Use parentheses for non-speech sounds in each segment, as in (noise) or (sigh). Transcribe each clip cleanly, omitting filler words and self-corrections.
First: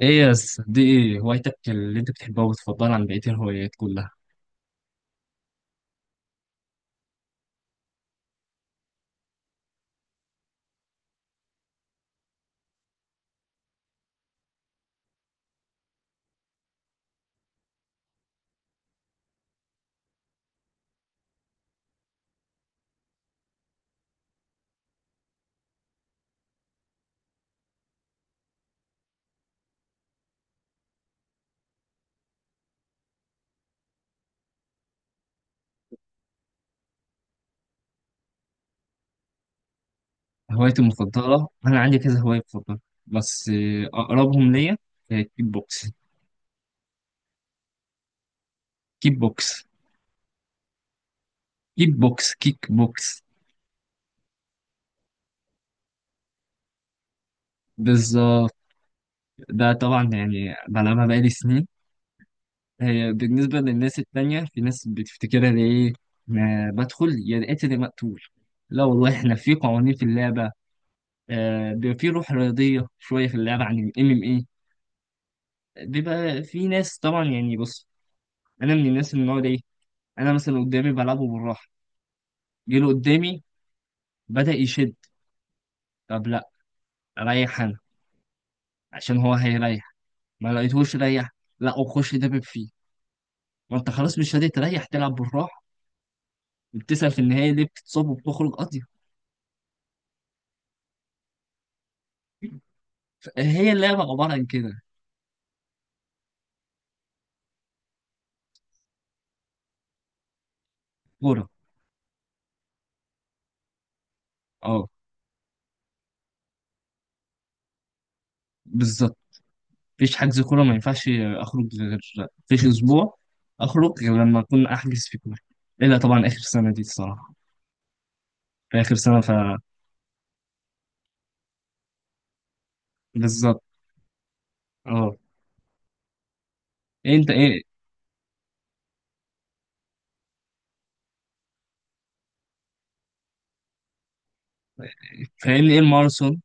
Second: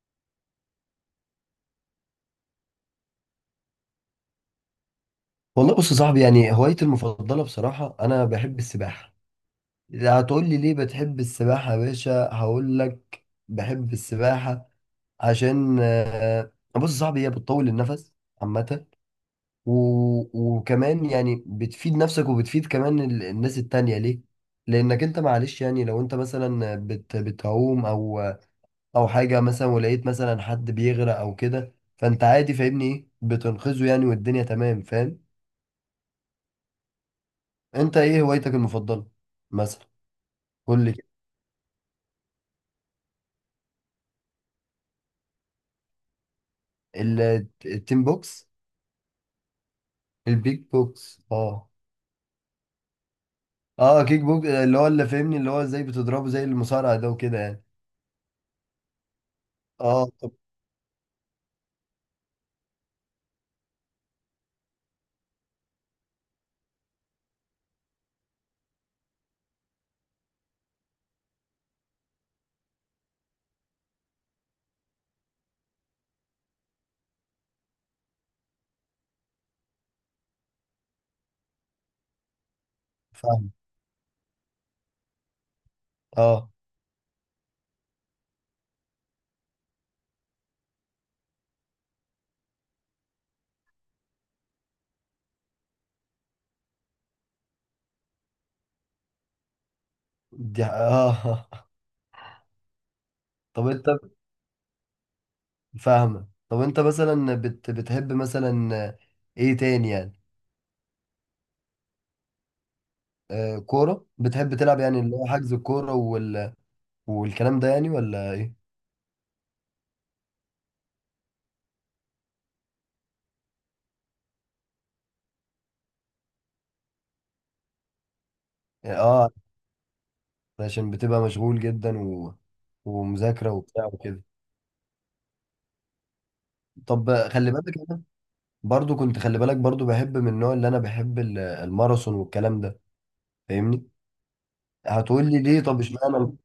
ايه يا دي ايه هوايتك اللي انت بتحبها وبتفضلها عن بقية الهوايات كلها؟ والله بص يا صاحبي هوايتي المفضلة بصراحة أنا بحب السباحة. إذا هتقول لي ليه بتحب السباحة يا باشا هقول لك بحب السباحة عشان بص يا صاحبي هي بتطول النفس عامة. وكمان يعني بتفيد نفسك وبتفيد كمان الناس التانية ليه؟ لأنك أنت معلش يعني لو أنت مثلا بتعوم أو أو حاجة مثلا، ولقيت مثلا حد بيغرق أو كده فأنت عادي، فاهمني إيه؟ بتنقذه يعني والدنيا تمام، فاهم؟ انت ايه هوايتك المفضله مثلا؟ هوايتي قول لي كده. المفضلة انا عندي كذا هواية بفضلها، بس اقربهم ليا كيك بوكس. التين بوكس. كيك بوكس البيك بوكس، اه. كيك بوكس اه، كيك بوكس اللي هو اللي فاهمني اللي هو ازاي بتضربه زي المصارعه ده وكده يعني. بالظبط. ده اه طبعا طب. يعني بلعبها بقالي سنين. هي بالنسبة للناس التانية في ناس بتفتكرها ده ايه، ما بدخل يا القاتل يا مقتول. لا والله احنا في قوانين في اللعبة، بيبقى في روح رياضية شوية في اللعبة عن الام ام ايه. بيبقى في ناس طبعا يعني بص، انا من الناس اللي هو ايه، انا مثلا قدامي بلعبه بالراحه، جه له قدامي فاهم. بدأ يشد، طب لا اه. ريح انا عشان هو هيريح. ما لقيتهوش ريح، لا وخش دبب فيه. ما انت خلاص مش راضي تريح تلعب بالراحه وبتسأل في النهايه ليه بتتصاب وبتخرج قضية؟ دي اه (laughs) طب هي انت اللعبه عباره عن كده. فاهمه؟ طب انت مثلا بتحب مثلا ايه تاني يعني؟ كوره، آه كوره بتحب تلعب اه يعني اللي هو حجز الكوره والكلام ده يعني، ولا ايه؟ بالظبط. مفيش حجز كوره ما ينفعش، اخرج غير، مفيش اسبوع اخرج غير لما اكون احجز في كوره. الا طبعا اخر سنه دي الصراحه، في اخر سنه ف اه عشان بتبقى مشغول جدا ومذاكره بالظبط. وبتاع وكده. اه، إيه طب انت خلي بالك ايه؟ انا برضو كنت، خلي بالك برضو بحب من النوع اللي انا بحب الماراثون والكلام ده، فاهمني؟ هتقول لي ليه؟ فاهمني ايه طب اشمعنى الماراثون؟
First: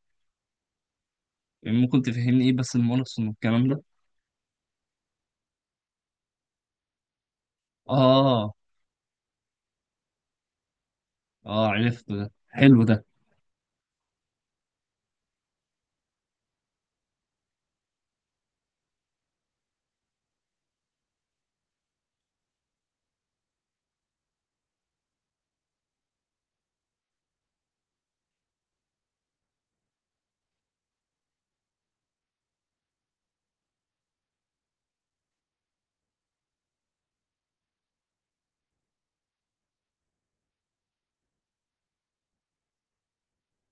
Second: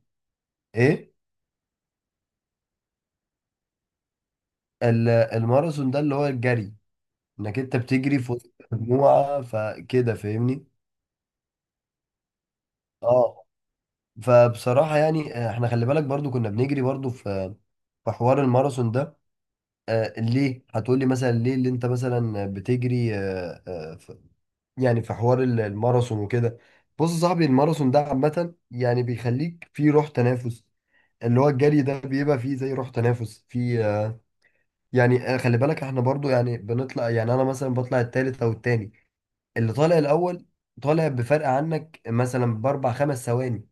ايه يعني ممكن تفهمني ايه بس المونوسون والكلام ده؟ الماراثون ده اللي هو الجري، انك انت بتجري في اه، وسط مجموعه فكده، فاهمني؟ اه عرفته ده، حلو ده. اه فبصراحه يعني احنا خلي بالك برضو كنا بنجري برضو في حوار الماراثون ده. ليه هتقول لي مثلا ليه اللي انت مثلا بتجري؟ يعني في حوار الماراثون وكده. بص يا صاحبي الماراثون ده عامة يعني بيخليك في روح تنافس، اللي هو الجري ده بيبقى فيه زي روح تنافس في يعني خلي بالك احنا برضو يعني بنطلع. يعني انا مثلا بطلع التالت او التاني، اللي طالع الاول طالع بفرق عنك مثلا باربع خمس ثواني،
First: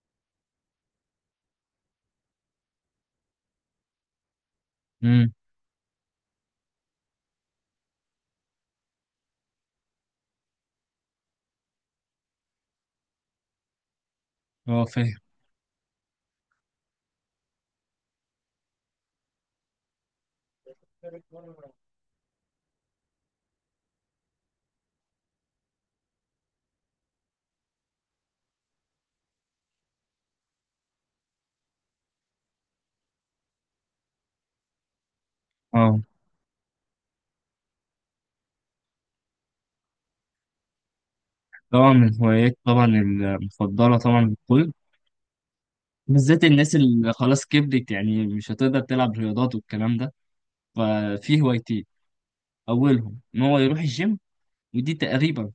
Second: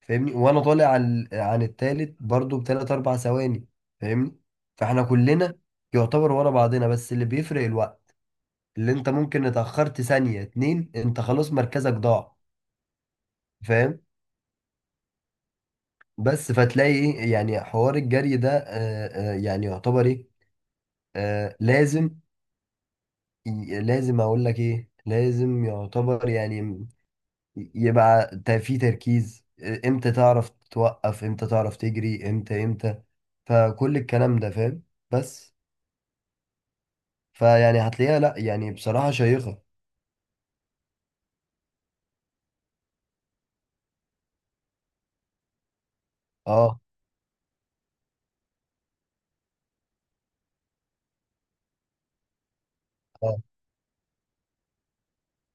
فاهمني؟ وانا طالع عن التالت برضو بتلات اربع ثواني، فاهمني؟ فاحنا امم، كلنا يعتبر ورا بعضنا، بس اللي بيفرق الوقت، اللي انت ممكن اتأخرت ثانية اتنين انت خلاص مركزك ضاع، فاهم؟ اه فاهم. بس فتلاقي ايه، يعني حوار الجري ده يعني يعتبر ايه، لازم. لازم اقول لك ايه، لازم يعتبر يعني يبقى في تركيز، امتى تعرف توقف، امتى تعرف تجري، امتى امتى، فكل الكلام ده، فاهم؟ بس اه فيعني هتلاقيها لا يعني بصراحة شيقة. طبعا من هوايات طبعا المفضلة طبعا للكل، بالذات الناس اه. اللي خلاص كبرت يعني مش هتقدر تلعب رياضات والكلام ده. ففي هوايتين، أولهم اه إن هو يروح الجيم، ودي تقريبا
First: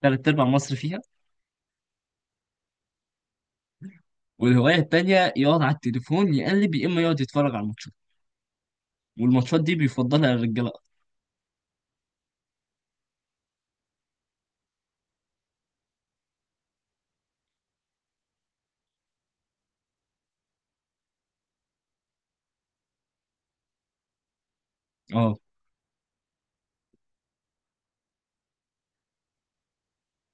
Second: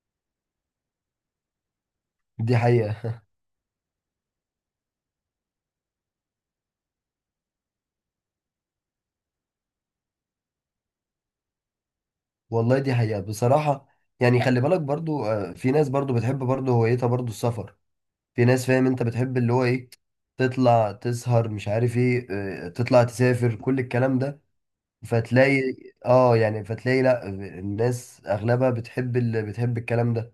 تلات أرباع مصر فيها. دي حقيقة. والهواية التانية يقعد على التليفون يقلب، يا إما يقعد يتفرج على الماتشات، والماتشات دي بيفضلها الرجالة أكتر. والله دي حقيقة بصراحة. يعني خلي بالك برضو في ناس برضو بتحب برضو هوايتها برضو السفر. في ناس فاهم انت بتحب اللي هو ايه؟ تطلع تسهر مش عارف ايه، اه، تطلع تسافر كل الكلام ده، اه، فتلاقي اه، يعني فتلاقي لا الناس اغلبها بتحب اللي بتحب الكلام ده،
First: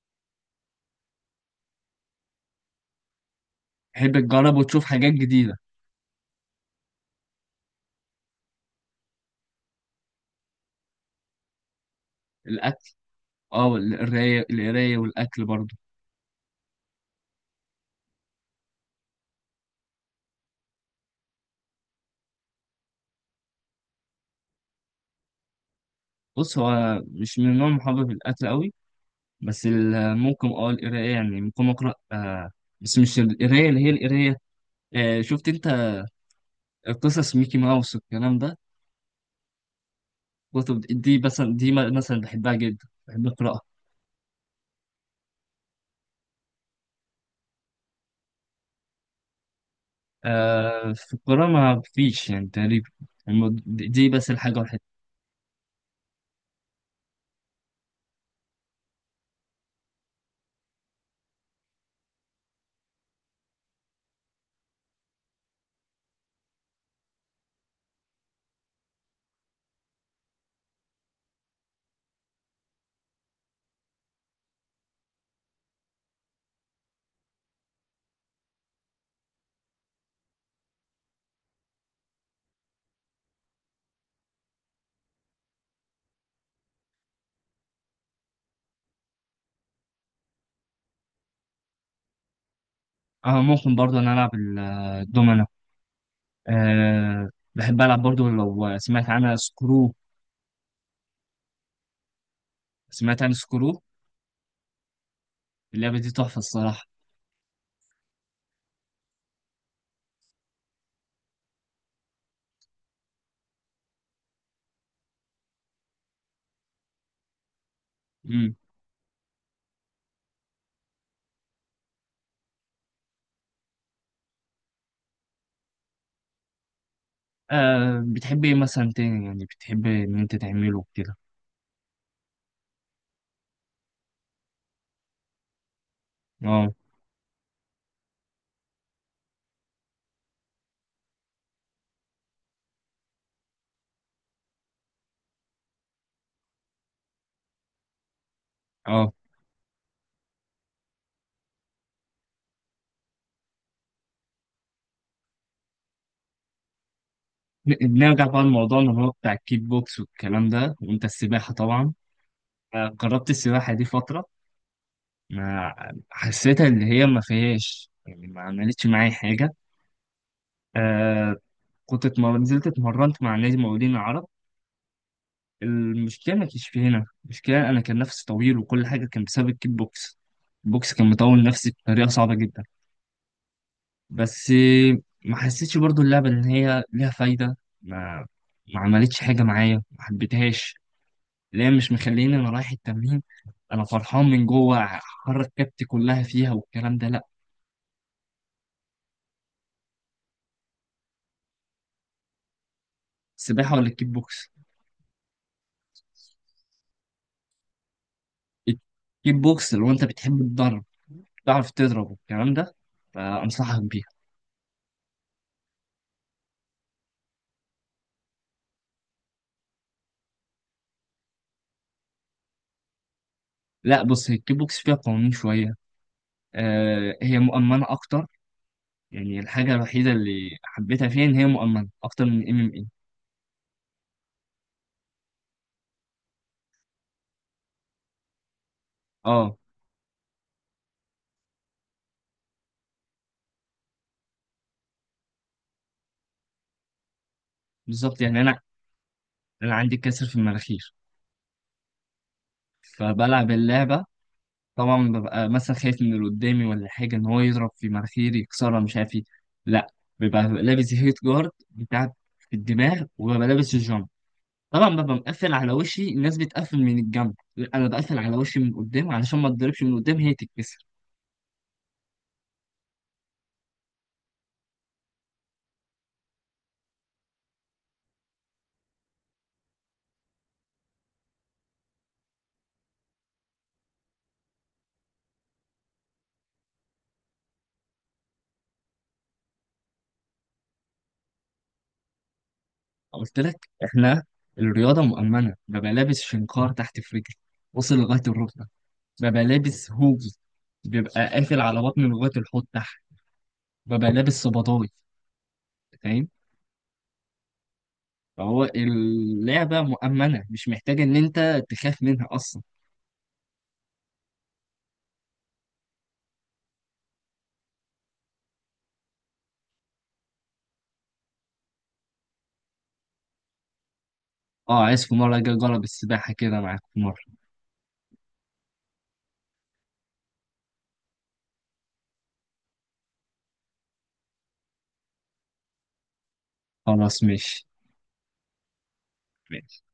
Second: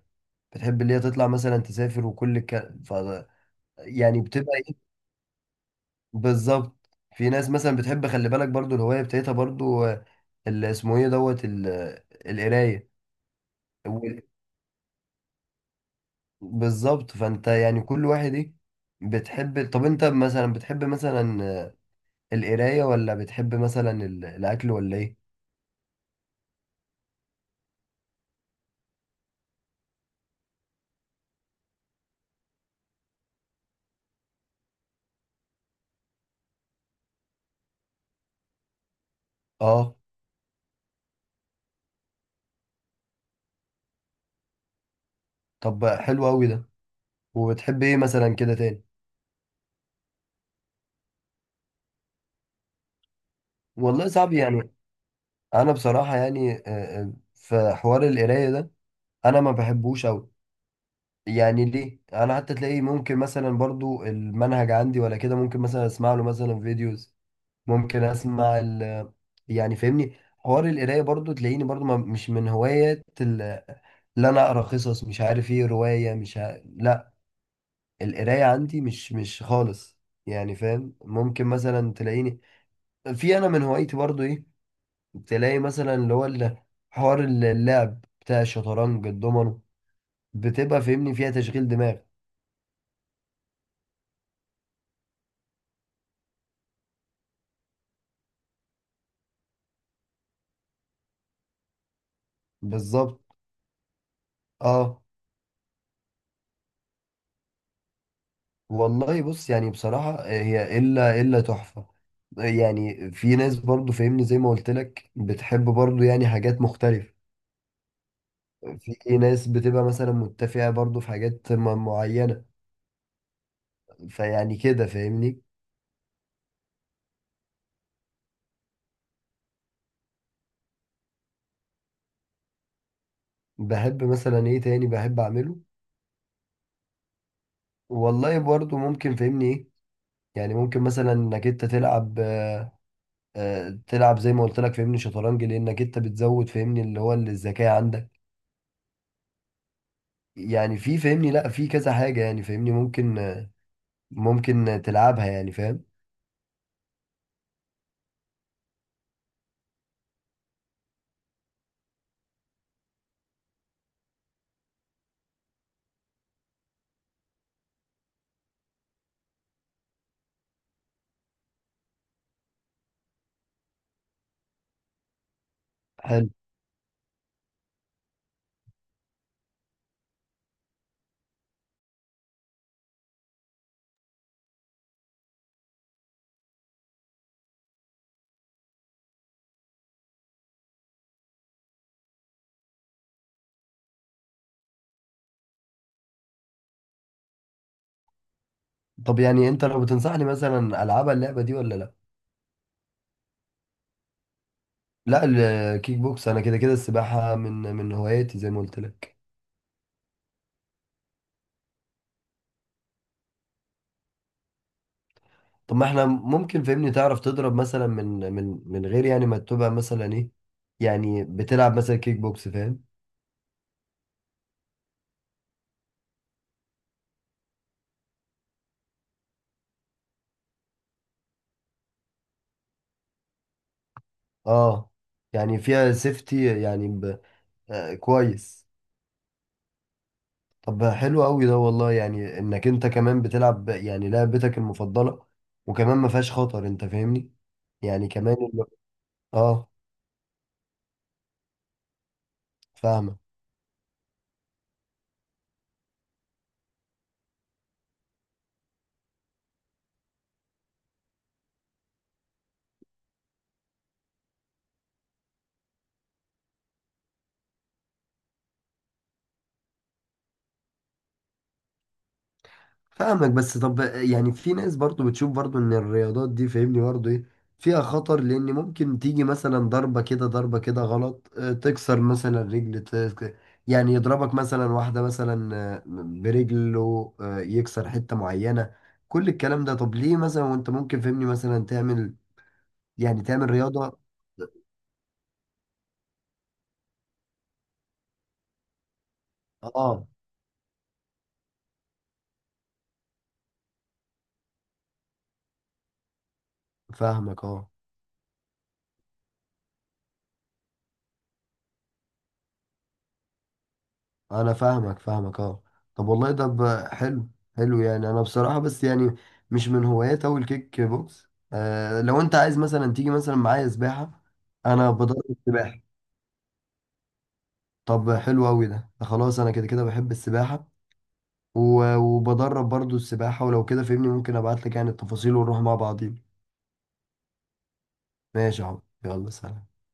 بتحب اللي هي تطلع مثلا تسافر وكل الكلام. ف تحب يعني تجرب بتبقى ايه؟ وتشوف حاجات جديدة. بالظبط. في ناس مثلا بتحب خلي بالك برضو الهواية بتاعتها برضو اللي اسمه ايه دوت القراية الأكل، اه وال- القراية والأكل برضه. بالظبط. فانت يعني كل واحد ايه بتحب. طب انت مثلا بتحب مثلا القراية ولا بتحب مثلا الأكل ولا إيه؟ بص هو مش من النوع المحبب في الأكل أوي، بس ممكن اه القراية، يعني ممكن أقرأ آه، بس مش القراية اللي هي القراية. آه شفت أنت قصص ميكي ماوس والكلام ده، آه كتب دي مثلا، دي مثلا بحبها جدا، بحب أقرأها. طب حلو أوي ده. وبتحب إيه مثلا كده تاني؟ آه في القراءة ما فيش يعني تقريبا، دي والله بس صعب الحاجة يعني. الوحيدة. أنا بصراحة يعني في حوار القراية ده أنا ما بحبوش أوي. يعني ليه؟ أنا حتى تلاقي ممكن مثلا برضو المنهج عندي ولا كده ممكن مثلا أسمع له مثلا فيديوز، ممكن أسمع ال يعني فاهمني. حوار القراية برضو تلاقيني برضو ما مش من هوايات اللي أنا أقرأ قصص مش عارف إيه رواية مش ع... لا، القراية عندي مش خالص، يعني فاهم؟ ممكن مثلا تلاقيني في انا من هوايتي برضو ايه، تلاقي مثلا اللي هو حوار اللعب بتاع الشطرنج الضمنه، بتبقى فاهمني فيها تشغيل دماغ. اه ممكن برضه أنا ألعب الدومنة. آه بحب ألعب برضه، لو سمعت عنها سكرو، بالظبط. سمعت عن سكرو؟ اه اللعبة دي تحفة الصراحة. والله بص يعني بصراحة هي الا تحفة. يعني في ناس برضو فاهمني زي ما قلت لك بتحب برضو يعني حاجات مختلفة. امم، في ناس بتبقى مثلا متفقة برضو في حاجات معينة، فيعني كده فاهمني. آه بتحب ايه مثلا تاني يعني بتحب ان انت تعمله كده؟ بحب مثلا ايه تاني بحب اعمله؟ اه، والله برضو ممكن فهمني ايه. يعني ممكن مثلا انك انت تلعب تلعب زي ما قلت لك فهمني شطرنج، لانك انت بتزود فهمني اللي هو الذكاء عندك. اه يعني في فهمني لا في كذا حاجة يعني فهمني ممكن ممكن تلعبها، يعني فاهم؟ نرجع بقى لموضوعنا اللي هو بتاع الكيك بوكس والكلام ده، وانت السباحة طبعا. آه جربت السباحة دي فترة، ما حسيتها اللي هي ما فيهاش، يعني ما عملتش معايا حاجة. آه كنت نزلت اتمرنت مع نادي مقاولين العرب. حلو. المشكلة ما كانش في هنا، المشكلة أنا كان نفسي طويل وكل حاجة كان بسبب الكيك بوكس. البوكس كان مطول نفسي بطريقة صعبة جدا، بس ما حسيتش برضو اللعبة إن هي ليها فايدة. ما ما عملتش حاجة معايا، ما حبيتهاش. لا مش مخليني أنا رايح التمرين أنا فرحان من جوه، حرك كبتي كلها فيها والكلام ده، لأ. طب يعني انت لو بتنصحني مثلا العبها اللعبة دي ولا لا؟ السباحة ولا الكيك بوكس؟ لا الكيك بوكس انا كده كده السباحة من هواياتي زي ما قلت لك. الكيك بوكس لو أنت بتحب الضرب، تعرف تضرب والكلام ده، فأنصحك بيها. طب ما احنا ممكن فهمني تعرف تضرب مثلا من غير يعني ما تبقى مثلا ايه، يعني بتلعب مثلا كيك بوكس، فاهم؟ لأ بص هي الكيك بوكس فيها قوانين شوية، آه هي مؤمنة أكتر. يعني الحاجة الوحيدة اللي حبيتها فيها إن هي مؤمنة أكتر من ام ام اي. اه يعني فيها سيفتي يعني آه كويس. اه طب حلو قوي ده والله، يعني انك انت كمان بتلعب يعني لعبتك المفضلة وكمان ما فيهاش خطر انت فاهمني، يعني بالظبط، كمان يعني اللي... اه انا عندي كسر في المناخير، فاهمك فبلعب اللعبه طبعا ببقى مثلا خايف من اللي قدامي ولا حاجه ان هو يضرب في مناخيري يكسرها مش عارف ايه. لا، بيبقى لابس هيت جارد بتاع في الدماغ، وببقى لابس الجامب. طبعا ببقى مقفل على وشي، الناس بتقفل من الجنب، انا بقفل على وشي من قدام علشان ما اتضربش من قدام هي تتكسر. فاهمك. بس طب يعني في ناس برضو بتشوف برضو ان الرياضات دي فاهمني برضو ايه، فيها خطر لان ممكن تيجي مثلا ضربة كده ضربة كده غلط، تكسر مثلا رجل يعني يضربك مثلا واحدة مثلا برجله، يكسر حتة معينة، كل الكلام ده. طب ليه مثلا وانت ممكن فاهمني مثلا تعمل يعني قلت تعمل لك رياضة؟ احنا الرياضه مؤمنه، ببقى لابس شنكار تحت في رجلي وصل لغايه الركبه، ببقى لابس اه هوجي بيبقى قافل على بطني لغايه الحوض تحت، ببقى لابس صباطاي، فاهم؟ فاهمك اه. فهو اللعبة مؤمنة مش محتاج إن أنت تخاف منها أصلا. انا فاهمك اه. طب والله ده حلو. حلو يعني انا بصراحة، بس يعني مش من هوايات اوي الكيك بوكس. آه لو انت عايز مثلا تيجي مثلا معايا سباحة، أه انا عايز في بدرب مرة أجي السباحة. أجرب السباحة كده معاك في مرة. طب حلو اوي ده. ده خلاص انا كده كده بحب السباحة وبدرب برضو السباحة، ولو كده فهمني ممكن ابعت لك يعني التفاصيل ونروح مع بعضين. خلاص ماشي. ماشي يا عم، يلا سلام. ماشي.